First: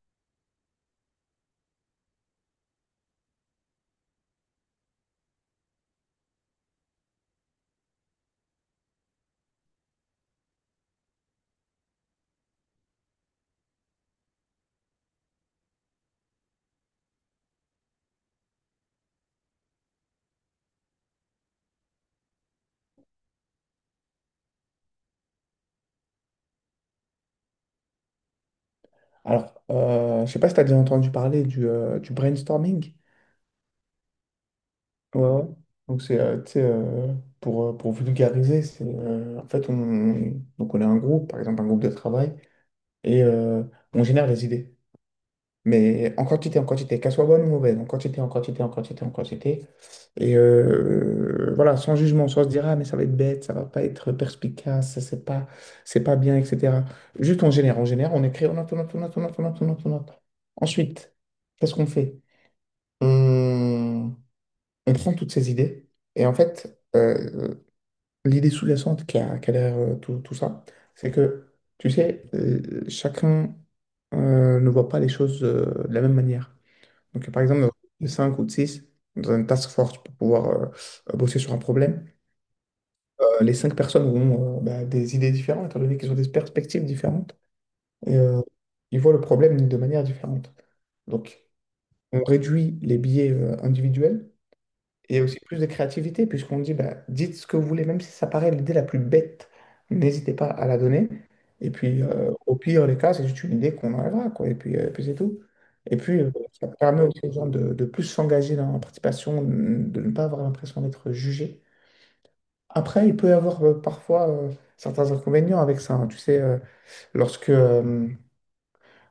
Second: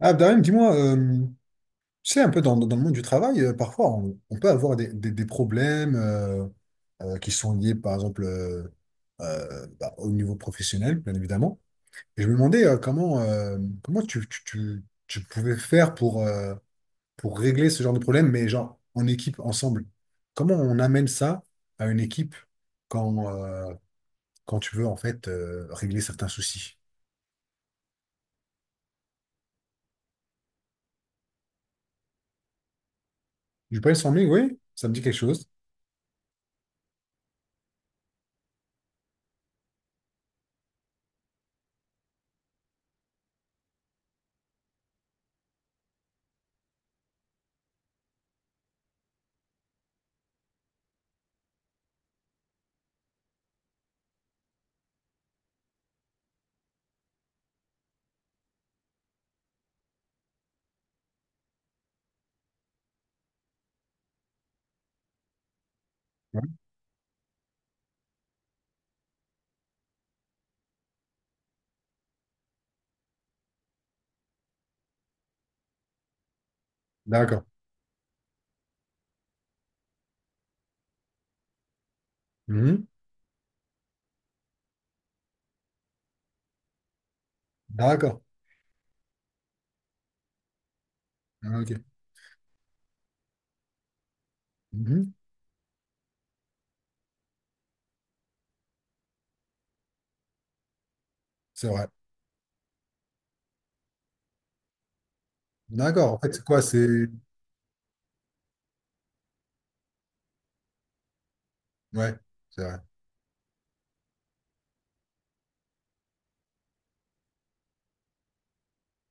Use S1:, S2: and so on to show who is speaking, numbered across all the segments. S1: Ah, Darim, dis-moi, tu sais, un peu dans le monde du travail, parfois, on peut avoir des problèmes qui sont liés, par exemple, au niveau professionnel, bien évidemment. Et je me demandais comment, comment tu pouvais faire pour régler ce genre de problème, mais genre en équipe, ensemble. Comment on amène ça à une équipe quand, quand tu veux, en fait, régler certains soucis?
S2: Alors, je sais pas si tu as déjà entendu parler du brainstorming.
S1: Du brainstorming, oui, ça me dit quelque
S2: Ouais, ouais.
S1: chose.
S2: Donc, tu sais, pour vulgariser, en fait, donc on a un groupe, par exemple, un groupe de travail, et euh, on génère des idées. Mais en quantité, qu'elle soit bonne ou mauvaise, en quantité, en quantité, en quantité, en quantité. Voilà, sans jugement, sans se dire, ah, mais ça va être bête, ça va pas être perspicace, c'est pas bien, etc. Juste, on génère, on génère, on écrit, on note, on note, on note, on note, on note, on note, on note. Ensuite, qu'est-ce qu'on fait? On, on prend toutes ces idées, et en
S1: Ouais.
S2: fait, l'idée sous-jacente qui a derrière tout, tout ça, c'est que, tu sais, chacun ne voit pas les choses de la même manière. Donc, par
S1: D'accord.
S2: exemple, 5 ou 6 dans une task force pour pouvoir bosser sur un problème.
S1: Mhm.
S2: Les 5 personnes ont bah, des idées différentes, étant donné qu'ils ont des perspectives différentes, et
S1: D'accord.
S2: euh, ils voient le problème de manière différente. Donc,
S1: Ah, ok.
S2: on réduit les biais individuels
S1: Mhm.
S2: et aussi plus de créativité, puisqu'on dit, bah, dites ce que vous voulez, même si ça paraît l'idée la plus bête, n'hésitez pas à la donner.
S1: C'est
S2: Et
S1: vrai.
S2: puis, au pire des cas, c'est juste une idée qu'on enlèvera, quoi. Et puis, puis c'est tout. Et
S1: D'accord. En
S2: puis,
S1: fait, c'est quoi?
S2: ça
S1: C'est.
S2: permet aussi aux gens de plus s'engager dans la participation, de ne pas avoir l'impression d'être jugé.
S1: Ouais, c'est vrai.
S2: Après, il peut y avoir parfois certains inconvénients avec ça, hein. Tu sais, lorsque, euh,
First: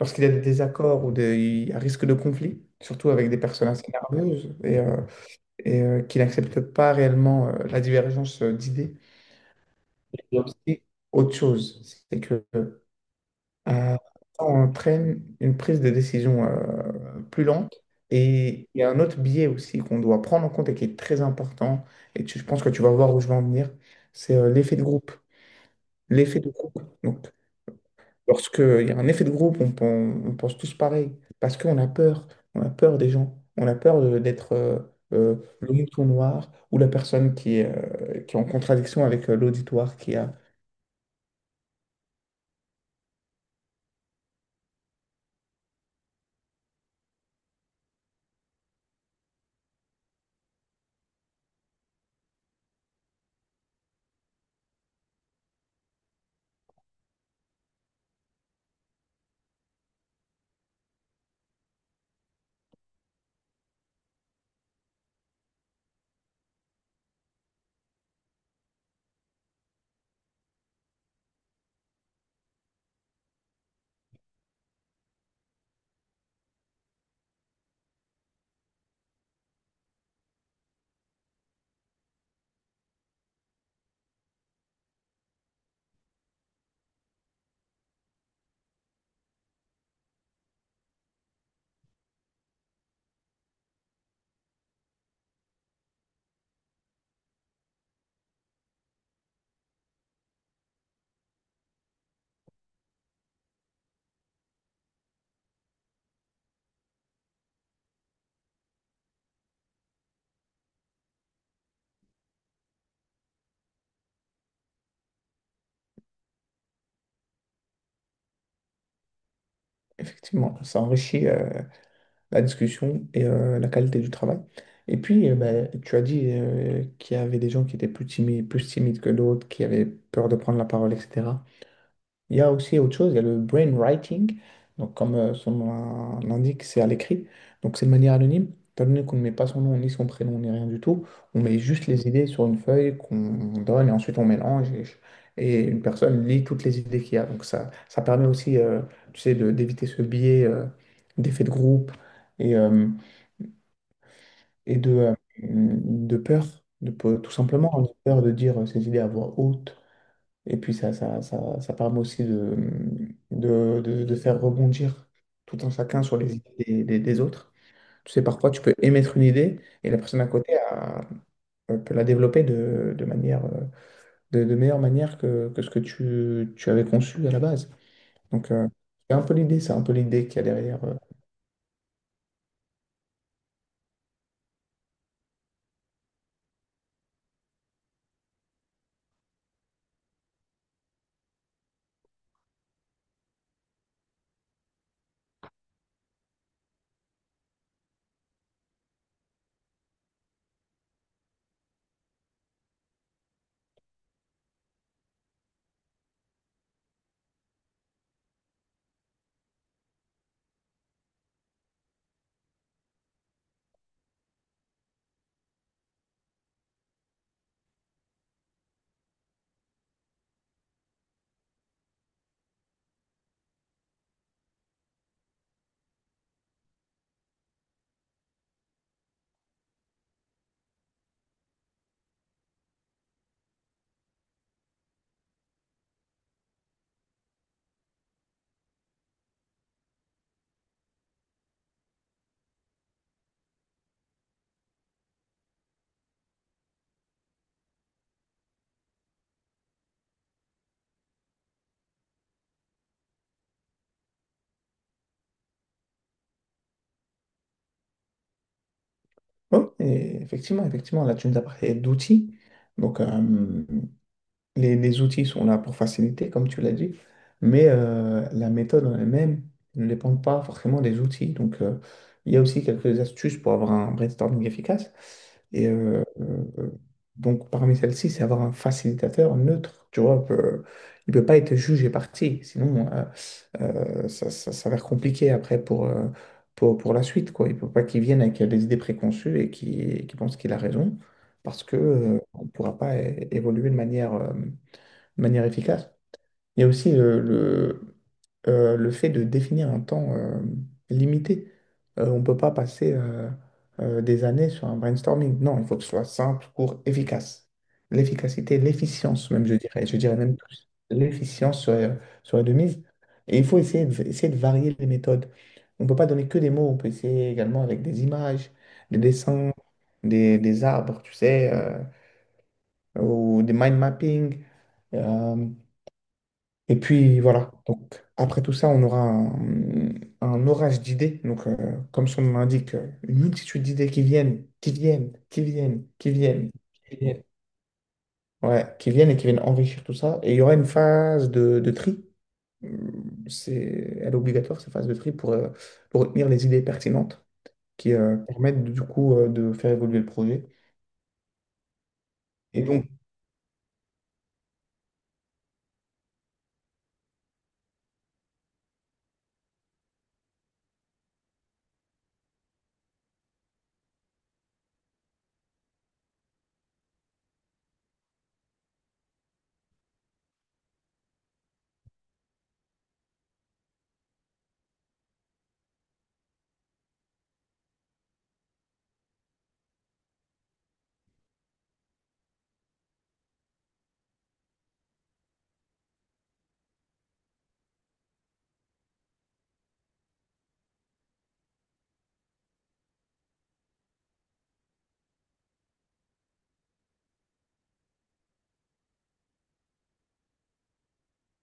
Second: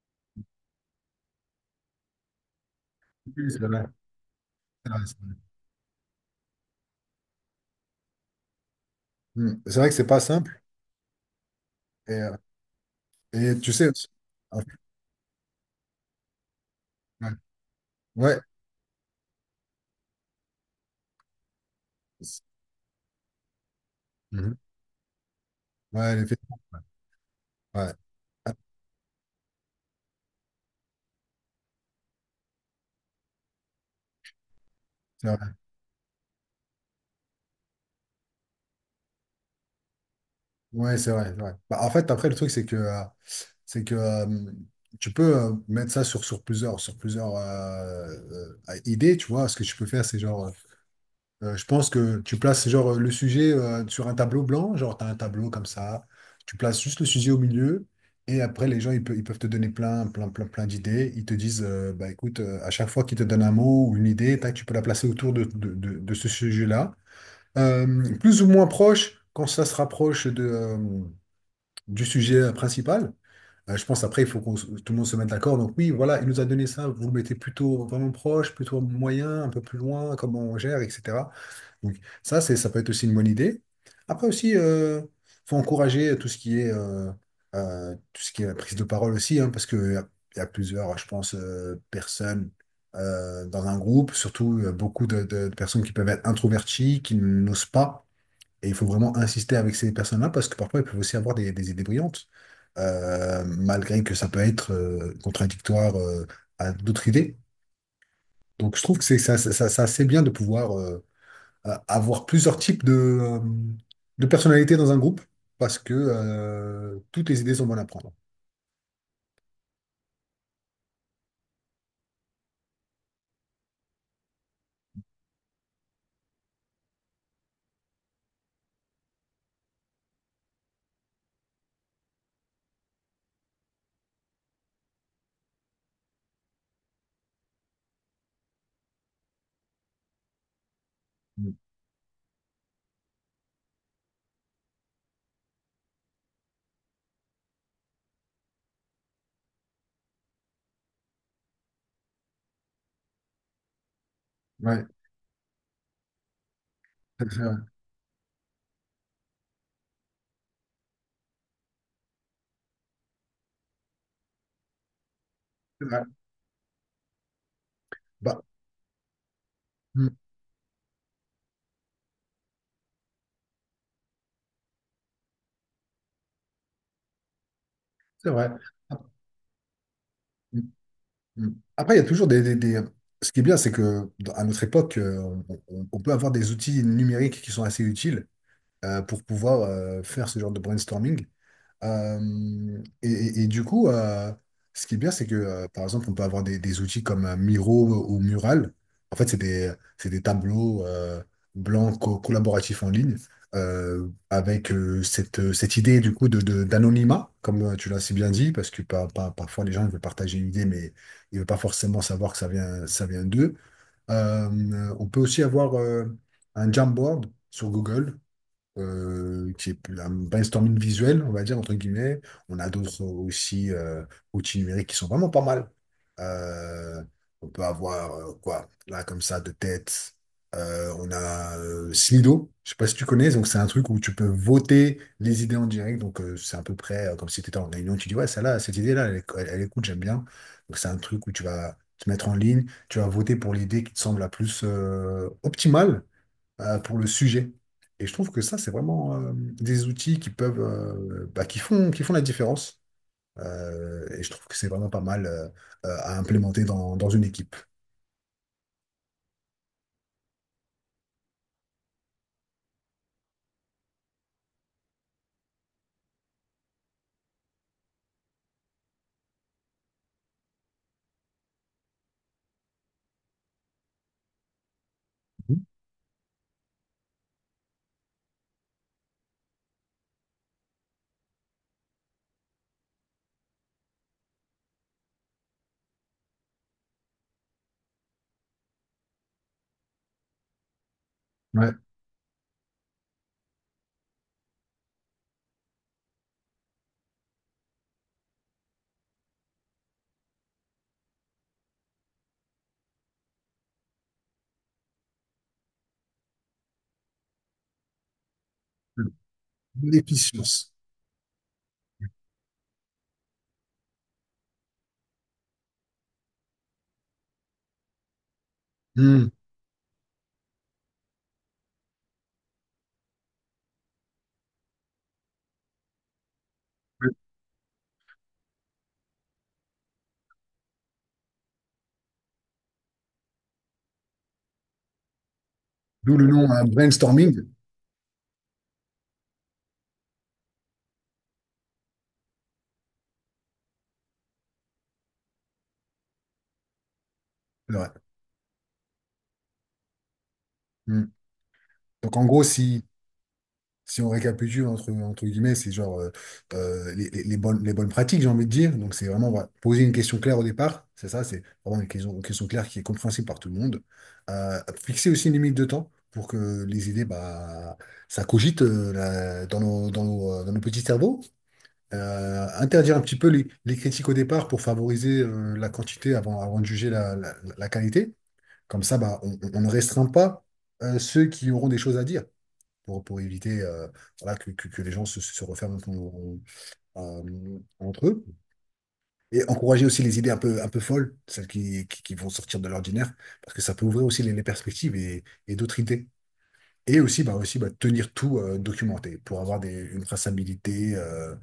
S2: lorsqu'il y a des désaccords il y a risque de conflit, surtout avec des
S1: Oui, c'est
S2: personnes
S1: vrai.
S2: assez nerveuses. Et,
S1: C'est
S2: euh,
S1: vrai, c'est vrai.
S2: et euh, qu'il n'accepte pas réellement la divergence d'idées.
S1: Hmm. C'est vrai que c'est pas
S2: Il y a
S1: simple.
S2: aussi autre chose,
S1: Et,
S2: c'est
S1: euh,
S2: que
S1: et tu sais
S2: euh,
S1: aussi.
S2: ça
S1: Ah,
S2: entraîne une prise de décision
S1: ouais.
S2: plus lente.
S1: Ouais,
S2: Et il y a un autre biais aussi qu'on doit prendre en compte et qui est très important, et je pense que tu vas voir où je vais en venir, c'est
S1: mhm.
S2: l'effet de groupe.
S1: Ouais, les faits.
S2: L'effet de
S1: Ouais.
S2: groupe. Donc,
S1: Ouais. Ah,
S2: lorsqu'il y a un effet de groupe, on pense tous pareil, parce qu'on a peur, on a peur des gens, on a peur d'être
S1: c'est vrai.
S2: le mouton noir ou la personne qui est en contradiction avec l'auditoire qui a
S1: Ouais, c'est vrai, c'est vrai. Bah, en fait, après, le truc, c'est que tu peux mettre ça sur, sur plusieurs idées, tu vois. Ce que tu peux faire, c'est genre. Je pense que tu places genre le sujet sur un tableau blanc, genre tu as un tableau comme ça, tu places juste le sujet au milieu, et après les gens ils peuvent te donner plein, plein, plein, plein d'idées. Ils te disent, bah écoute, à chaque fois qu'ils te donnent un mot ou une idée, tac, tu peux la placer autour de ce sujet-là. Plus ou moins proche, quand ça se rapproche de, du sujet principal. Je pense après, il faut qu'on se- tout le monde se mette d'accord. Donc oui, voilà, il nous a donné ça. Vous le mettez plutôt vraiment proche, plutôt moyen, un peu plus loin, comment on gère, etc. Donc, ça, c'est, ça peut être aussi une bonne idée. Après aussi, faut encourager tout ce qui est, tout ce qui est la prise de parole aussi, hein, parce qu'il y a, il y a plusieurs, je pense, personnes dans un groupe, surtout beaucoup de personnes qui peuvent être introverties, qui n'osent pas. Et il faut vraiment insister avec ces personnes-là, parce que parfois, elles peuvent aussi avoir des idées brillantes, malgré que ça peut être contradictoire à d'autres idées. Donc, je trouve que c'est ça, ça, c'est bien de pouvoir... avoir plusieurs types de personnalités dans un groupe parce que toutes les idées sont bonnes à prendre.
S2: effectivement, ça enrichit la discussion et la qualité du travail. Et puis, ben, tu as dit qu'il y avait des gens qui étaient plus timides que d'autres, qui avaient peur de prendre la parole, etc. Il y a aussi autre chose, il y a le brainwriting. Donc, comme son nom l'indique, c'est à l'écrit. Donc, c'est de manière anonyme. Étant donné qu'on ne met pas son nom, ni son prénom, ni rien du tout, on
S1: Mm.
S2: met juste les idées sur une feuille qu'on donne et ensuite on mélange, et une personne lit toutes les idées qu'il y a. Donc, ça permet aussi, tu sais, d'éviter ce biais d'effet de groupe et, et
S1: Ouais,
S2: de, euh, de peur,
S1: c'est
S2: tout
S1: vrai.
S2: simplement, on a peur de dire ses idées à voix haute. Et puis ça permet aussi de faire rebondir tout un
S1: C'est vrai.
S2: chacun sur les idées des autres. Tu sais,
S1: Bah,
S2: parfois, tu peux émettre une idée et la
S1: mm,
S2: personne à côté peut la développer de manière, de meilleure manière que ce que tu avais conçu à la base.
S1: c'est vrai.
S2: Donc,
S1: Ah,
S2: c'est un peu l'idée, c'est un peu l'idée qu'il y a
S1: mm,
S2: derrière.
S1: mm. Après, il y a toujours ce qui est bien, c'est que à notre époque, on peut avoir des outils numériques qui sont assez utiles pour pouvoir faire ce genre de brainstorming. Et du coup, ce qui est bien, c'est que, par exemple, on peut avoir des outils comme Miro ou Mural. En fait, c'est des tableaux blancs collaboratifs en ligne, avec cette, cette idée du coup de, d'anonymat, comme tu l'as si bien dit, parce que parfois les gens ils veulent partager une idée, mais ils ne veulent pas forcément savoir que ça vient d'eux. On peut aussi avoir un Jamboard sur Google, qui est plus un brainstorming visuel, on va dire, entre guillemets. On a d'autres aussi outils numériques qui sont vraiment pas mal. Euh, on peut avoir, quoi, là, comme ça, de tête. On a Slido, je sais pas si tu connais, donc c'est un truc où tu peux voter les idées en direct, donc c'est à peu près comme si tu étais en réunion, tu dis ouais, celle-là, cette idée-là, elle, elle est cool, j'aime bien. Donc c'est un truc où tu vas te mettre en ligne, tu vas voter pour l'idée qui te semble la plus optimale, pour le sujet. Et je trouve que ça, c'est vraiment des outils qui peuvent, bah, qui font la différence. Et je trouve que c'est vraiment pas mal à implémenter dans, dans une équipe.
S2: Oh, et effectivement, effectivement, là, tu nous as parlé d'outils. Donc, les outils sont là pour faciliter, comme tu l'as dit, mais la méthode en elle-même ne dépend pas forcément des outils. Donc, il y a aussi quelques astuces pour avoir un brainstorming efficace. Et euh, euh, donc, parmi celles-ci, c'est avoir un facilitateur neutre. Tu vois, il ne peut pas être juge et parti, sinon ça, ça s'avère compliqué après pour, pour la suite, quoi. Il ne peut pas qu'il vienne avec des idées préconçues et qu'il pense qu'il a raison, parce
S1: Ouais.
S2: que on ne pourra pas évoluer de manière efficace. Il y a aussi le fait de définir un temps limité. On ne peut pas passer des années sur un brainstorming. Non, il faut que ce soit simple, court, efficace. L'efficacité, l'efficience même, je dirais.
S1: De
S2: Je dirais même plus.
S1: l'efficience.
S2: L'efficience serait, serait de mise. Et il faut essayer essayer de varier les méthodes. On ne peut pas donner que des mots, on peut essayer également avec des images, des
S1: Hmm.
S2: dessins, des arbres, tu sais, ou des mind mapping. Euh, et puis voilà, donc après tout ça, on aura un orage d'idées. Donc, comme son nom l'indique, une multitude d'idées qui viennent, qui viennent, qui viennent, qui
S1: D'où le nom,
S2: viennent,
S1: hein,
S2: qui viennent.
S1: brainstorming.
S2: Ouais, qui viennent et qui viennent enrichir tout ça. Et il y aura une phase de tri. C'est, elle est obligatoire, cette phase de tri, pour retenir les idées pertinentes
S1: C'est vrai.
S2: qui permettent du coup de faire évoluer le projet.
S1: Hmm. Donc en gros,
S2: Et donc,
S1: si on récapitule entre, entre guillemets, c'est genre les, les bonnes pratiques, j'ai envie de dire. Donc, c'est vraiment voilà, poser une question claire au départ. C'est ça, c'est vraiment une question claire qui est compréhensible par tout le monde. Euh, Fixer aussi une limite de temps pour que les idées, bah, ça cogite dans nos, dans nos petits cerveaux. Interdire un petit peu les critiques au départ pour favoriser la quantité avant, avant de juger la, la qualité. Comme ça, bah, on ne restreint pas ceux qui auront des choses à dire pour éviter voilà, que les gens se, se referment entre eux. Et encourager aussi les idées un peu folles, celles qui vont sortir de l'ordinaire, parce que ça peut ouvrir aussi les perspectives et d'autres idées. Et aussi bah, tenir tout documenté pour avoir une traçabilité euh,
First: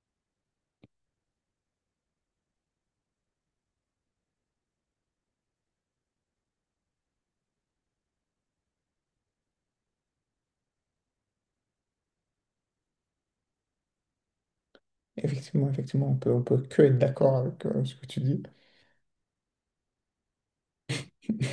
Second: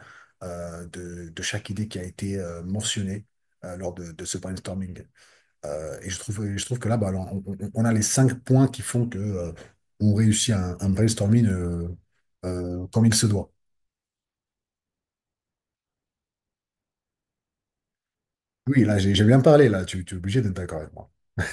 S1: euh, de chaque idée qui a été mentionnée lors de ce brainstorming. Et je trouve que là, bah, alors, on a les cinq points qui font que on réussit un brainstorming comme il se doit.
S2: effectivement, effectivement, on peut que être d'accord avec ce que tu dis.
S1: Oui, là, j'ai bien parlé, là, tu es obligé d'être d'accord avec moi.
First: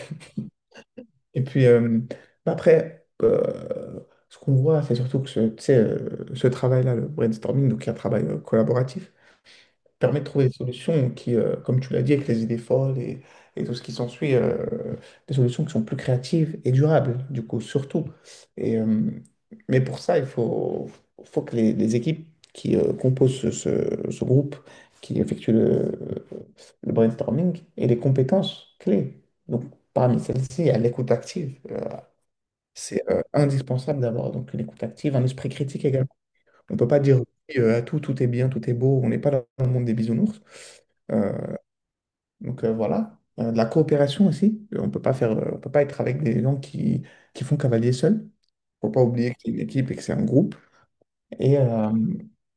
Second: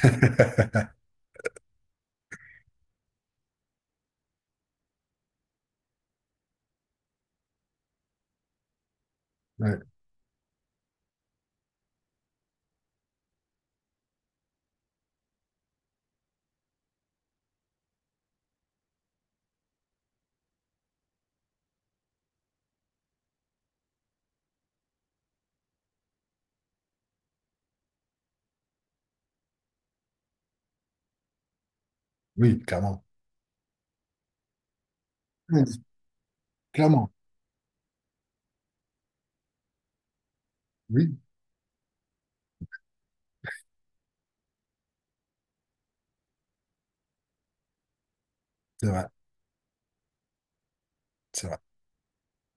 S2: Et puis, bah après, ce qu'on voit, c'est surtout que ce, tu sais, ce travail-là, le brainstorming, donc un travail collaboratif,
S1: Ouais,
S2: permet de trouver des solutions qui, comme tu l'as dit, avec les idées folles et tout ce qui s'ensuit, des solutions qui sont plus créatives et durables, du coup, surtout. Et, euh, mais pour ça, faut que les équipes qui composent ce groupe, qui effectuent le brainstorming, aient les compétences clés. Donc, parmi celles-ci, il y a l'écoute active. euh,
S1: oui,
S2: c'est
S1: clairement.
S2: euh, indispensable d'avoir donc une écoute active, un esprit
S1: Ouais,
S2: critique également. On ne peut pas
S1: clairement,
S2: dire oui, à tout, tout est bien, tout est beau, on n'est pas dans le monde des bisounours.
S1: oui,
S2: Euh, voilà, de la coopération aussi. On peut pas faire, on peut pas être avec des gens qui font cavalier seul.
S1: c'est
S2: Faut pas
S1: vrai,
S2: oublier que c'est une équipe et que c'est un groupe.
S1: c'est
S2: Et,
S1: vrai.
S2: euh,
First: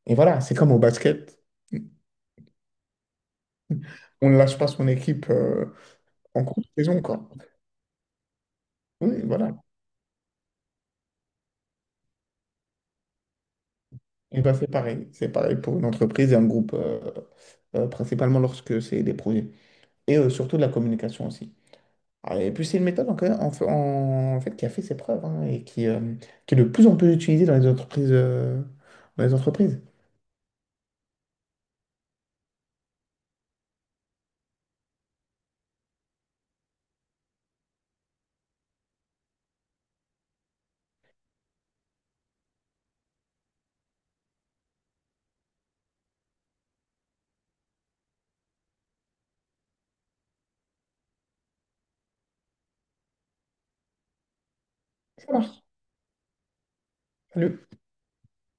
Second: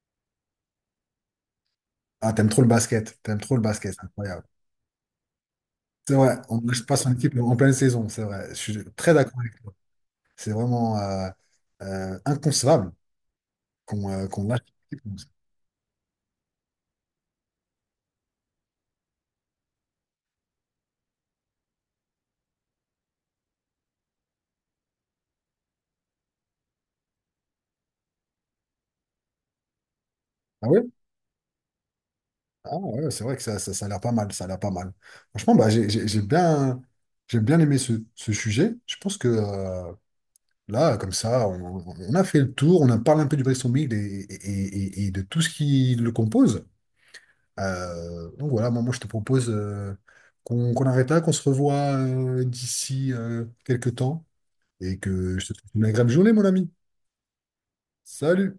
S2: et voilà, c'est comme au basket.
S1: Ah, t'aimes trop le basket, t'aimes trop le basket, c'est
S2: On ne
S1: incroyable.
S2: lâche pas son équipe
S1: C'est vrai,
S2: en
S1: on
S2: cours
S1: ne
S2: de
S1: lâche pas
S2: saison,
S1: son
S2: quoi.
S1: équipe en pleine saison, c'est vrai. Je suis très
S2: Oui,
S1: d'accord
S2: voilà.
S1: avec toi. C'est vraiment inconcevable
S2: Et
S1: qu'on
S2: ben,
S1: lâche
S2: c'est
S1: son équipe
S2: pareil.
S1: comme ça.
S2: C'est pareil pour une entreprise et un groupe, principalement lorsque c'est des projets. Surtout de la communication aussi. Ah, et puis c'est une méthode en fait, qui a fait ses preuves hein, et qui est de plus en plus utilisée dans les entreprises, dans les entreprises.
S1: Ah oui, ah ouais, c'est vrai que ça a l'air pas mal, ça a l'air pas mal. Franchement, bah, j'ai bien aimé ce, ce sujet. Je pense que là, comme ça, on a fait le tour, on a parlé un peu du bristol et de tout ce qui le compose. Donc voilà, moi, moi, je te propose qu'on qu'on arrête là, qu'on se revoit d'ici quelques temps et
S2: Ça
S1: que je te
S2: marche.
S1: souhaite une agréable journée, mon ami.
S2: Salut.
S1: Salut!